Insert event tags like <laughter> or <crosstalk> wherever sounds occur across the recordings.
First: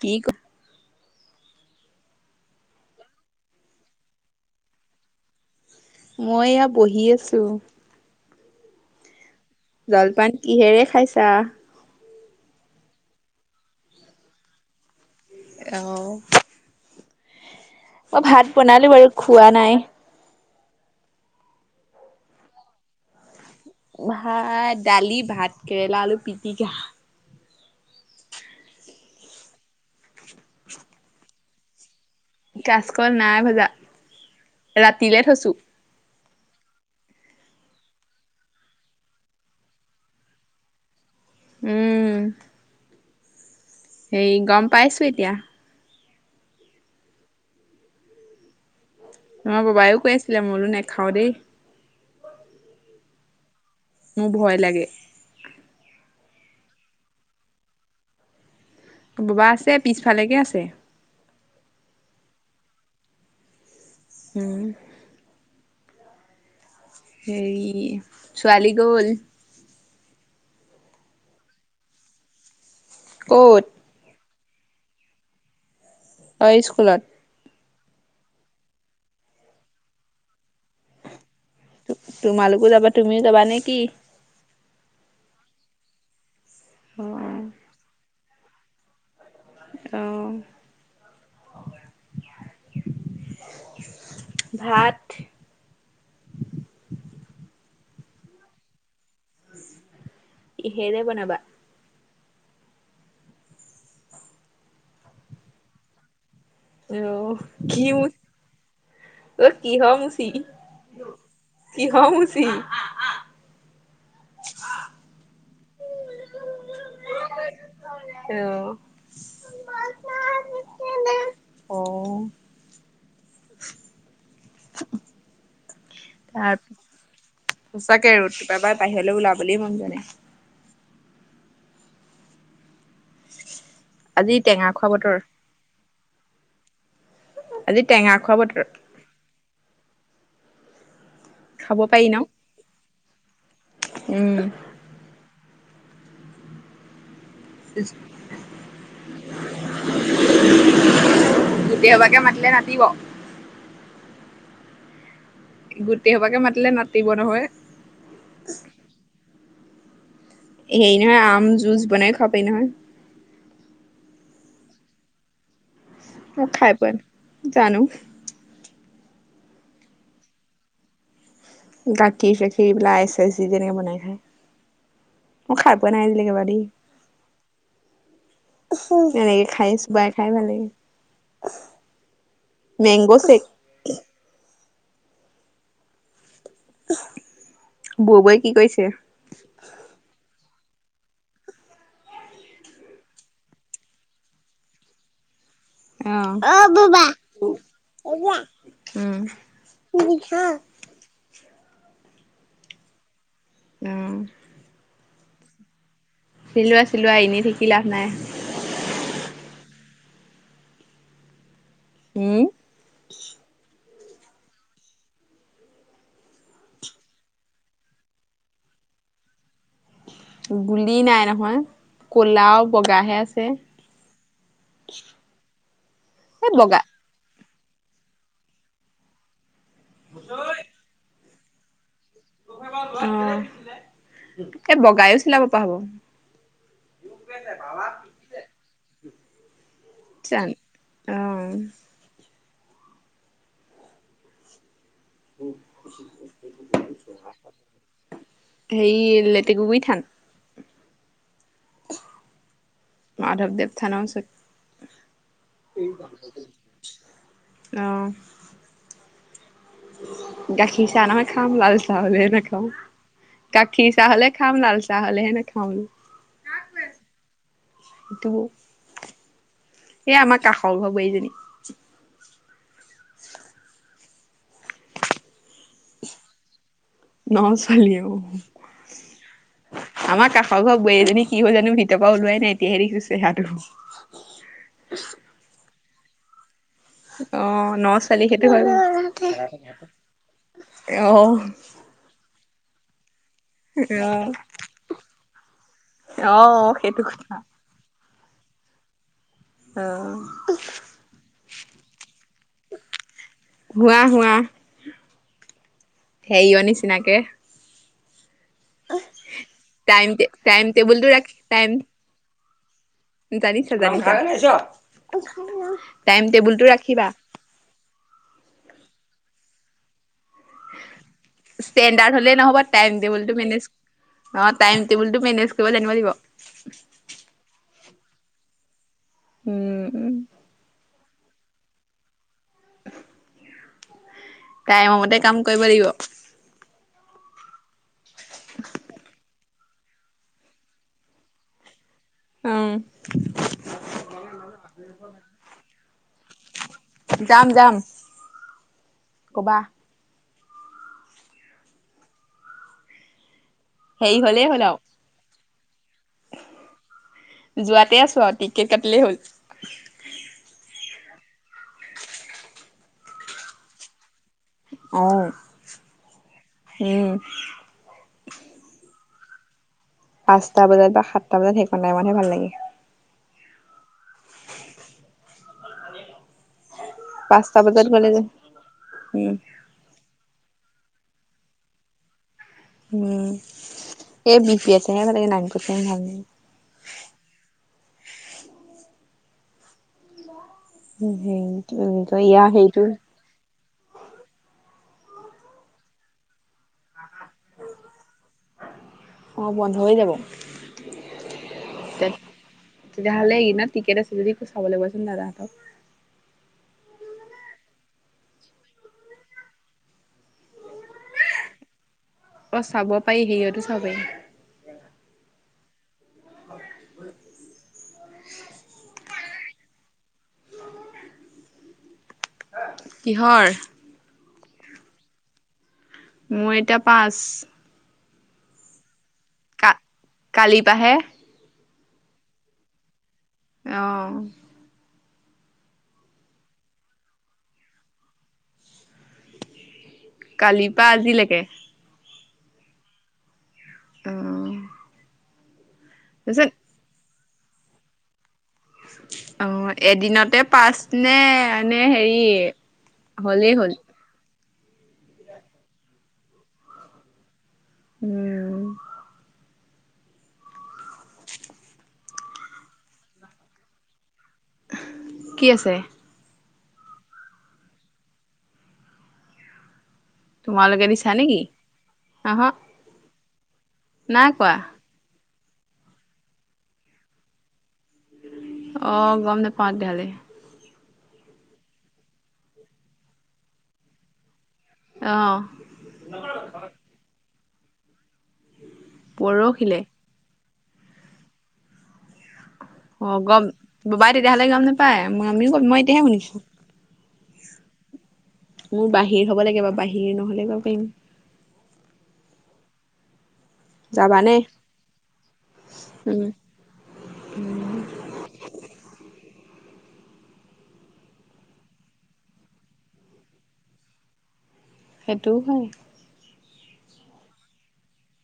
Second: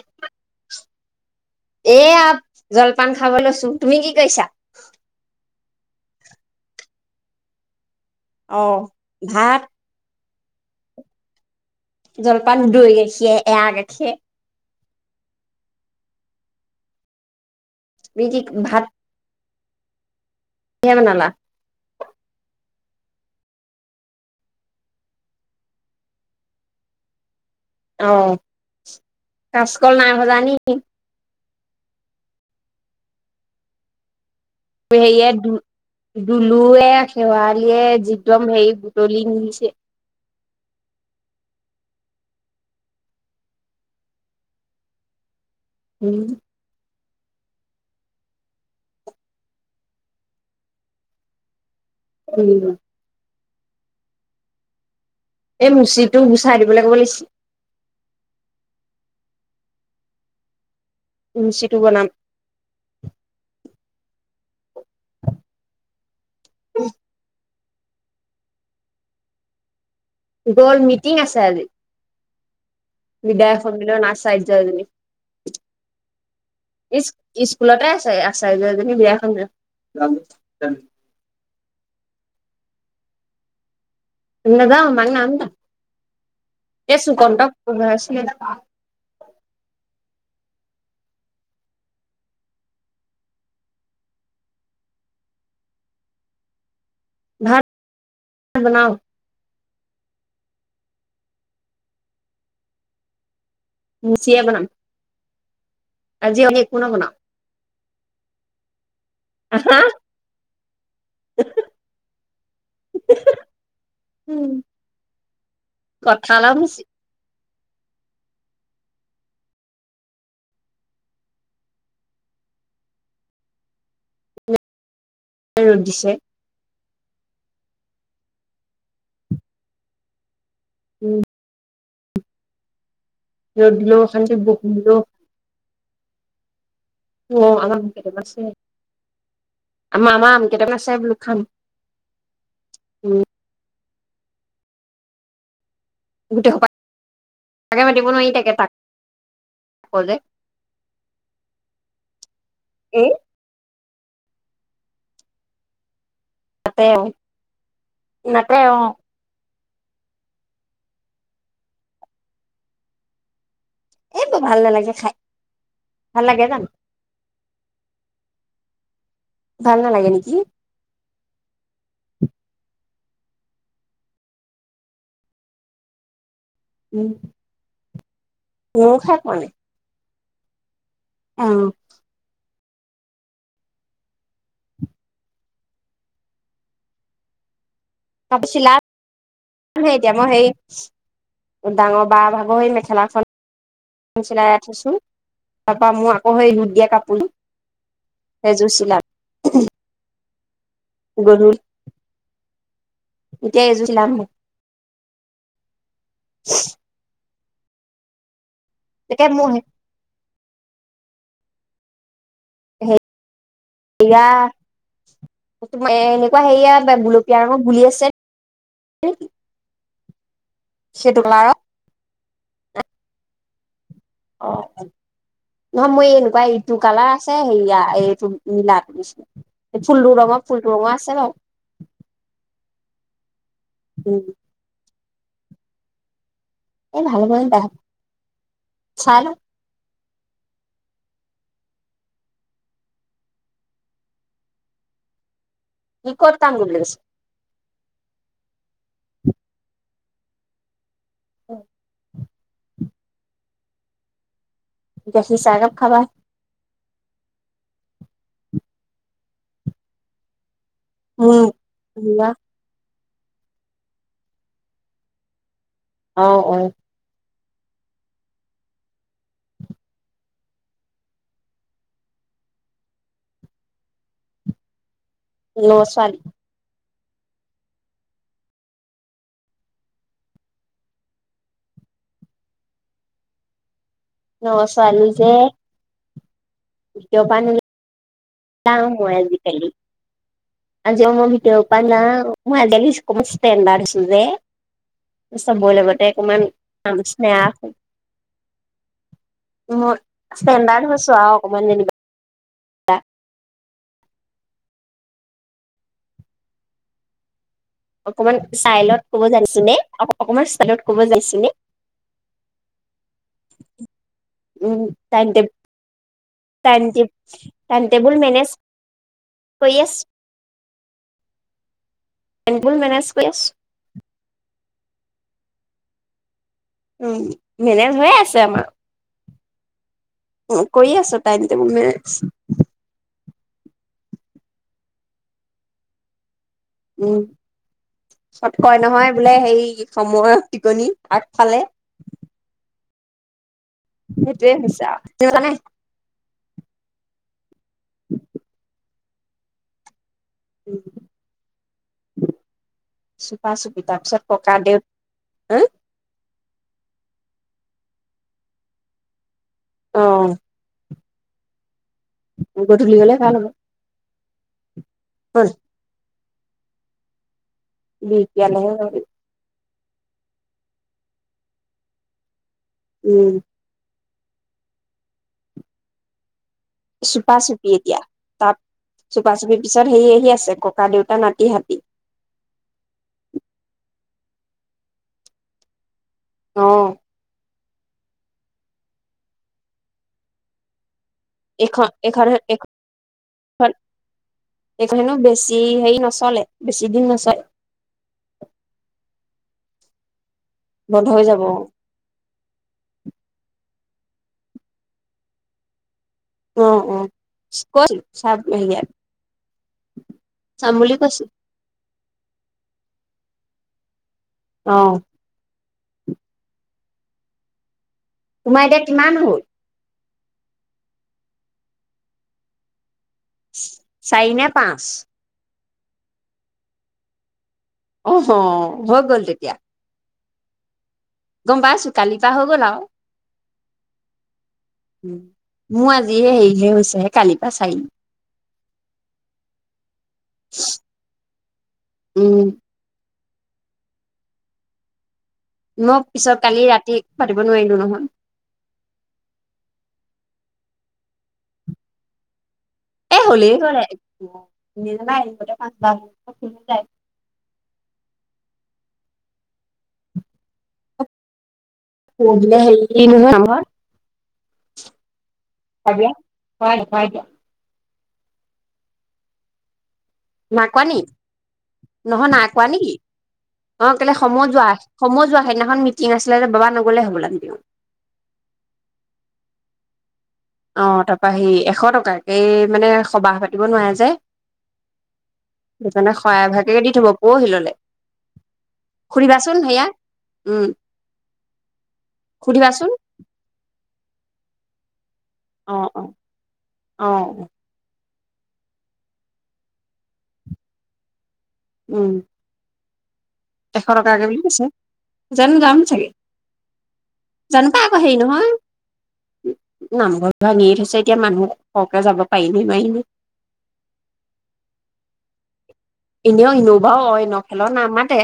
কি ক এয়া জলপান খাবলৈ লৈছো। তুমি কি কৰিছা? মই এইয়া বহি আছোঁ। অ, ভাত। জলপান কিহেৰে খাইছা? জলপান দৈ গাখীয়ে এয়া গাখীৰে। অহ, মই তুমি কি ভাত বনালো বাৰু খোৱা নাই। <unintelligible> বনালা? ভাত দালি ভাতকেৰেলা আলু পিটিকা। অ, কাচকল নাই ভজা নেকি? কাচকল নাই ভজা। ৰাতিলে হেৰিয়ে থৈছো। দু-দুলুয়ে শেৱালিয়ে যিদম হেৰি বুটলি নিছে। উম। হেৰি গম পাইছোঁ এতিয়া। উম, তোমাৰ ববায়ো কৈ আছিলে মই বোলো নাখাওঁ দেই। উম, মোৰ ভয় লাগে এই মুচিটো গুচাই দিবলৈ ক'ব লাগিছিল বোবা আছে পিছফালেকে আছে। মুচিটো বনাম উম, হেৰি ছোৱালী গ'ল? গল মিটিং আছে আজি। বিদায় ক'ত? <unintelligible> নাচ অ', স্কুলত <unintelligible> স্কুলতে আছে আশ্চৰ্যজনী বিয়াখন তোমালোকো যাবা তুমিও যাবা নে কি? নাযাওঁ অ'। <unintelligible> অ', ভাত বনাও কিহেৰে বনাবা? মুচিয়ে বনাম, আজি <unintelligible> অ', কি অ', আহা কিহৰ মুচি? কিহৰ মুচি? উম, কঁঠালৰ মুচি। অ', অ' <inaudible> ৰ'দ দিছে। তাৰ, সঁচাকে ৰ'দটো বাই বাহিৰলৈ ওলাবলৈ মন যোৱা নাই। উম, ৰ'দ দিলেও আজি অশান্তি টেঙা বৰষুন খোৱা দিলেও বতৰ, অ', আমাৰ আজি আম টেঙা কেইটামান খোৱা আছে, বতৰ। আমাৰ আমাৰ আম কেইটামান আছে বোলো খাম। খাব পাৰি উম ন' উম, গোটেইসোপা <inaudible> কলে গোটেইসোপাকে মাতিলে নাটিব। এই গোটেই হোপাকে মাতিলে নাতে অ নাতিব নহয়। নাতে অ' হেৰি নহয় আম যুছ বনাই খোৱাব পাৰি নহয়। এইবোৰ ভাল নালাগে খাই। ভাল লাগে মই জানো খাই পোৱা নাই, জানো ভাল নালাগে নেকি? গাখীৰ চাখীৰ এইবিলক আইচ চাইচ দি পিনি বনায় খাই। মই খাই পোৱা নাই আজিলৈকে বাৰু দেই। উম ময়ো চব খাই পোৱা এনেকে নাই খাই চোবাই খাই ভাল লাগে। অ' মেংগ' চে'ক। <unintelligible> বৌৱে কি <unintelligible> কৰিছে? এতিয়া মই সেই ডাঙ বা ভাগ সেই মেখেলাখন চিলাই ৰাখিছোঁ। তাৰ পৰা মোৰ আকৌ অ সেই হুত দিয়া বোবা কাপো-যো, উম উম সেইযোৰ চিলাম। <unintelligible> গধু, এতিয়া এইযো চিলাম। চিলোৱা চিলোৱা, এনে থাকি লাভ নাই। এতিয়া মোহে উম। এইয়া <unintelligible> এনেকুৱা হেইয়া বা গোলপীয়া ৰঙ গুলি আছে <unintelligible> গুলি সেইটো নাই কালাৰত নহয়। ক'লা আও বগাহে আছে। অ'। নহয় মই এনেকুৱা এই ইটো বগা কালা আছে। সেইয়া এইটো নিলা ফুলটো ৰঙ ফুল টো ৰঙা আছে বাৱ। অ'। উম উম। এ বগাইও চিলাব পা হ'ব। এ ভাল মান হ'ব। <unintelligible> চাই লওঁ। <unintelligible> অ'। সি ক'ত কাম কৰিবলে গৈছে? সেই লেটেকুগুৰি থান। <unintelligible> মাধৱদেৱ থান ওচত। গাখীৰ চাহ একাপ খাবা? অ'। গাখীৰ চাহ নহয় উম খাম, লাল চাহ হ'লে নাখাওঁ। গাখীৰ চাহ হ'লে খাম, লাল চাহ হ'লেহে নেখাওঁ। অ' অ'। তুমি? এ আমাৰ কাষ ঘ বোৱাৰীজনী। ন ছোৱালী। ন ছোৱালী অ। আমাৰ কাষ ঘ বোৱাৰী এজনী কি হ'ল জানো, ভিতৰৰ পৰা ওলোৱাই নাই, এতিয়াহে দেখিছো চেহেৰাটো। ন ছোৱালী যে। ভিতৰ পৰা অ' ন ছোৱালী সেইটো হয় নোলাও বাও। মই আজিকালি <unintelligible> যে। চবৰে লগতে অকমান সেইটো আলোচনা কথা অ <unintelligible> ষ্টেণ্ডাৰ্ড হৈছো আৱ অকমান যেনিবা। হোৱা হোৱা। সেইয় নিচিনাকে। অকমান -ইলত কব যানিছোনে? টাইম অকমান টাইম ষ্টাইলত কব টেবুলটো ৰাখি যা-ছোনে? টাইম জানিছা জানিছা। উম টাইম টাইম টেবুল টো ৰাখিবা। টাইম টেবুল মেনেজ কৰি আছ। ষ্টেণ্ডাৰ্ড হলে নহ'ব, টেবুল টাইম মেনেজ কৰি টেবুলটো আছো মেনেজ অ, টাইম টেবুল টো মেনেজ কৰিব জানিব লাগিব। উম। মেনেজ হৈয়ে আছে আমা। উম উম কৰি আছো টাইম টেবুল মেজ টাইম মতে কাম কৰিব লাগিব উম চত কয় নহয় বোলে সেই সময়ৰ টিকনি আগফালে উম সেইটোৱে হৈছে আউ তেও জানে যাম যাম ক'বা উম চুপা চুপি তাৰ হেৰি পিছত হ'লেই ককা হ'ল আৰু দেউত এ যোৱাতে আছো আৰু টিকেট কাটিলেই হ'ল অ <unintelligible> গধূলি গলে ভাল হ'ব অ হয় উম বিকিয়ালেহে যাবি পাঁচটা বজাত পা সাতটা বজাত সেইকন টাইমতহে ভাল লাগে উম চুপা পাঁচটা চুপি বজাত এতিয়া গ'লে যে তাত চুপা উম চুপিৰ পিছত সেই আহি আছে ককা দেউতা নাতি হাতী উম এই বিপি আছে মানে নাঙটোতে ভাঙ অ তো এইটো ইয়া সেইটোহে সেইখন হেনো বেছি হেৰি নচলে বেছি দিন নাচাই অ বন্ধ হৈ যাব বন্ধ হৈ যাব অ তে তেতিয়াহ'লে ইনত টিকেট আছে যদি চাব লবাচোন দাদাহঁতক অ অ ইচ কছ চাম হেৰিয়াত চাম বুলি কৈছো অ চাব পাৰি সেইয়তো চাব পাই অ তোমাৰ এতিয়া কিমান হ'ল কিহৰ চাৰি নে পাঁচ মোৰ এতিয়া পাঁচ অহ হৈ গ'ল তেতিয়া কালি পাহে গম পাইছো কালি পা হৈ গ'ল আৰু অ উ মোৰ আজিহে হেৰিহে হৈছেহে কালিৰ পা চাৰি <inaudible> কালিৰ পা আজিলেকে উম উম মই পিছত তাৰপিছত কালি ৰাতি পাতিব নোৱাৰিলো নহয় অ এদিনতে পাছ নে এনে হেই এ হ'লেই কৰে <unintelligible> পাঁচ বা মান <unintelligible> উম <inaudible> কি আছে? <unintelligible> না তোমালোকে কোৱ নি, দিছা নেকি নহয় আহ নাই কোৱা নেকি? অ, কেলে নাই সময় কোৱা যোৱা সময়ো যোৱা, সেইদিনাখন মিটিং আছিলে বাবা নগলে হ'ব লাগিব। অ, গম নাপাওঁ তেতিয়া হ'লে। অ, তাৰপা সি এশ টকাকে, মানে সকাম পাতিব নোৱাৰে যে। অহ, সেইকাৰণে সৰায়, ভাগেকে দি থব পৰহিল, লে সুধিবাচোন পৰহিলে সেয়া উম, সুধিবাচোন। অ, গম ববাই তেতিয়াহ'লে গম নাপায়, মই আমিও গ'ম অ মই এতিয়াহে অ শুনিছো। অ, মোৰ বাহিৰ হ'ব লাগে, বাৰু বাহিৰ নহ'লে <inaudible> পাৰিম। উম, এশ টকাকে যাবানে বুলি কৈছে, জানো যাম চাগে, উম জানো এই আকৌ, হেই নহয়। নামঘৰ ভাঙিয়ে থৈছে, এতিয়া মানুহ সৰহকে যাব পাৰিনে, নোৱাৰিয়ে। সেইটোও হয়। এনেও <inaudible> অইন, খেলৰ নাম মাতে।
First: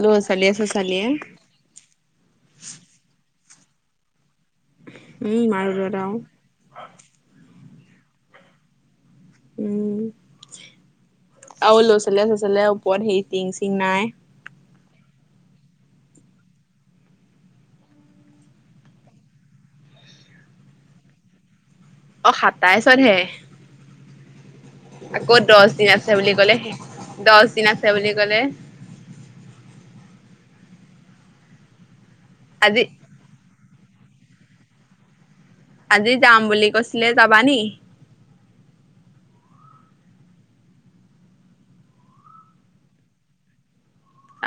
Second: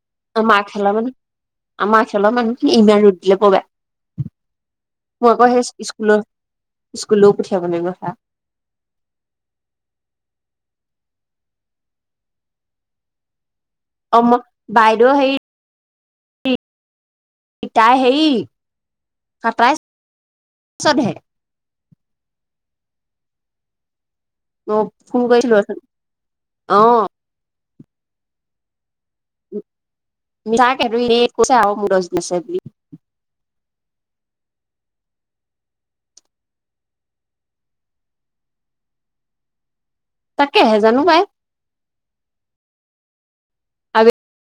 ল'ৰা ছোৱালীয়ে আমাৰ খালাৰ চচালীয়ে মানে, মানুহ আমা খালা মানুহ কি ইমান ৰুদ দিলে পবা। মই উম আকৌ মাৰ সেই, লগত আৰু স্কুলৰ-স্কুলও পঠিয়াব লাগিব সেয়া। উম, আৰু ল'ৰা-ছোৱালী-চোয়ালীয়া ওপৰত সেই টিং- চিং নাই। <inaudible> বাইদেউ হেৰি পিতাই, হেৰি সতা, ইছত হে। অ, সাতাইছত হে। মই ফোন আকৌ কৰিছিলো দশ দিন আছে বুলি ক'লে, অ দশ দিন আছে বুলি ক'লে। <inaudible> বুলি। আজি আজি যাম বুলি কৈছিলে, যাবা নি? তাকেহে, জানো পাই।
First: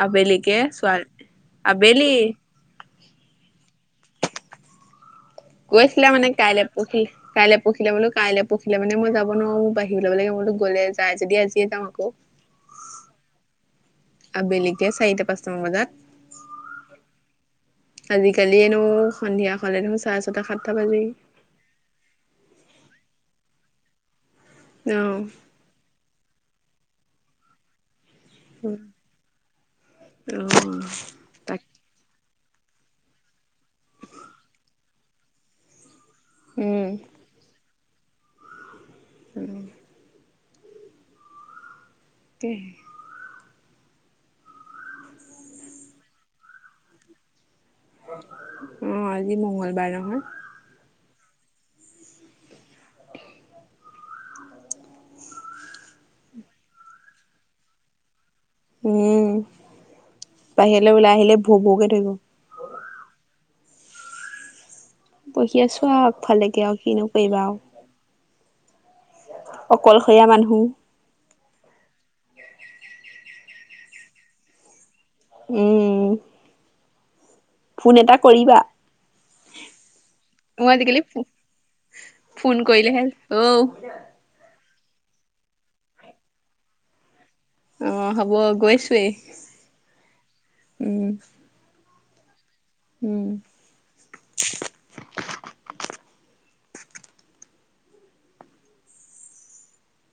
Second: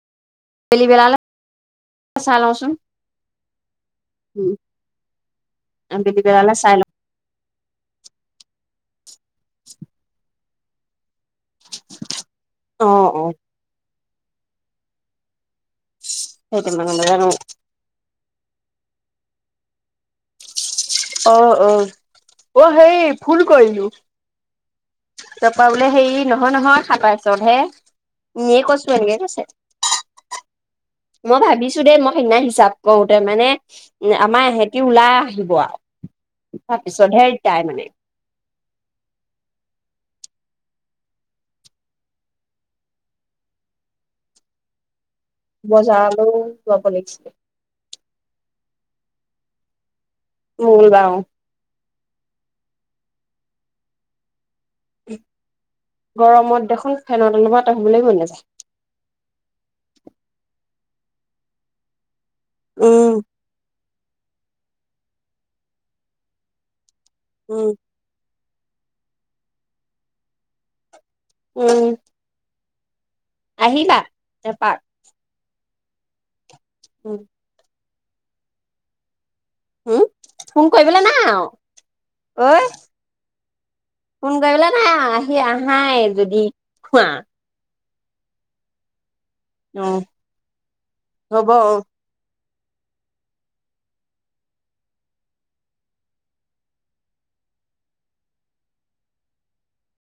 আবেলিকে, আবেলি চোৱা- বেলালে আবেলি চাই লওঁচোন উম, গৈছিলা আবেলি মানে, বেলালে কাইলৈ চাই লওঁ পঢ়ি কাইলৈ পঢ়িলে মানেটো, কাইলৈ পঢ়লে মানে মই যাব নোৱাৰো বাহিৰলৈ, মনটো গ'লে যায়, যদি আজিয়ে যাওঁ আকৌ। অ, অ, আবেলিকে চাৰিটা, পাঁচটামান বজাত। <inaudible> আজিকালিয়ে নো, সন্ধিয়া হ'লে নো চাৰে ছটা, সাতটা বাজি অ, অ, অ, সেই ফুল কৰিলো। অ, পৰা বোলে হেৰি নহয়, নহয়, সাতাইছ হতহে। এনেই কৈছো, এনেকে কৈছে। অ', মই তাক ভাবিছো দেই, মই সেইদিনা হিচাপ কৰোতে মানে। আমাৰ এহেঁতি ওলাই আহিব আৰু উম, তাৰপিছতহে ৰিটিই মানে। উম। তে হে। বজালও যাব লাগিছিলে। অ আজি মংগলবাৰ নহয়। মংগলবাৰ অ। <unintelligible> গৰমত দেখোন ফেনত অলপ তহিবলে মন নাযায়। উম, বাহিৰলে ওলাই আহিলে ভো ভোকে ধৰিব। উম। বহি আছো আও আগফালে কে আও কিনো কৰিবা আও। উম অকলশৰীয়া মানুহ। উম। আহিলা এপাক? উম। উম। ফোন এটা কৰিবা? হম? ফোন মই আজিকালি কৰিবলে নাই আও। ফোন কৰিলে হে, অও। ফোন কৰিবলে নাই আও আহি আহাই যদি খোৱা। অ হ'ব গৈছোৱেই। অ উম, হব অ। উম।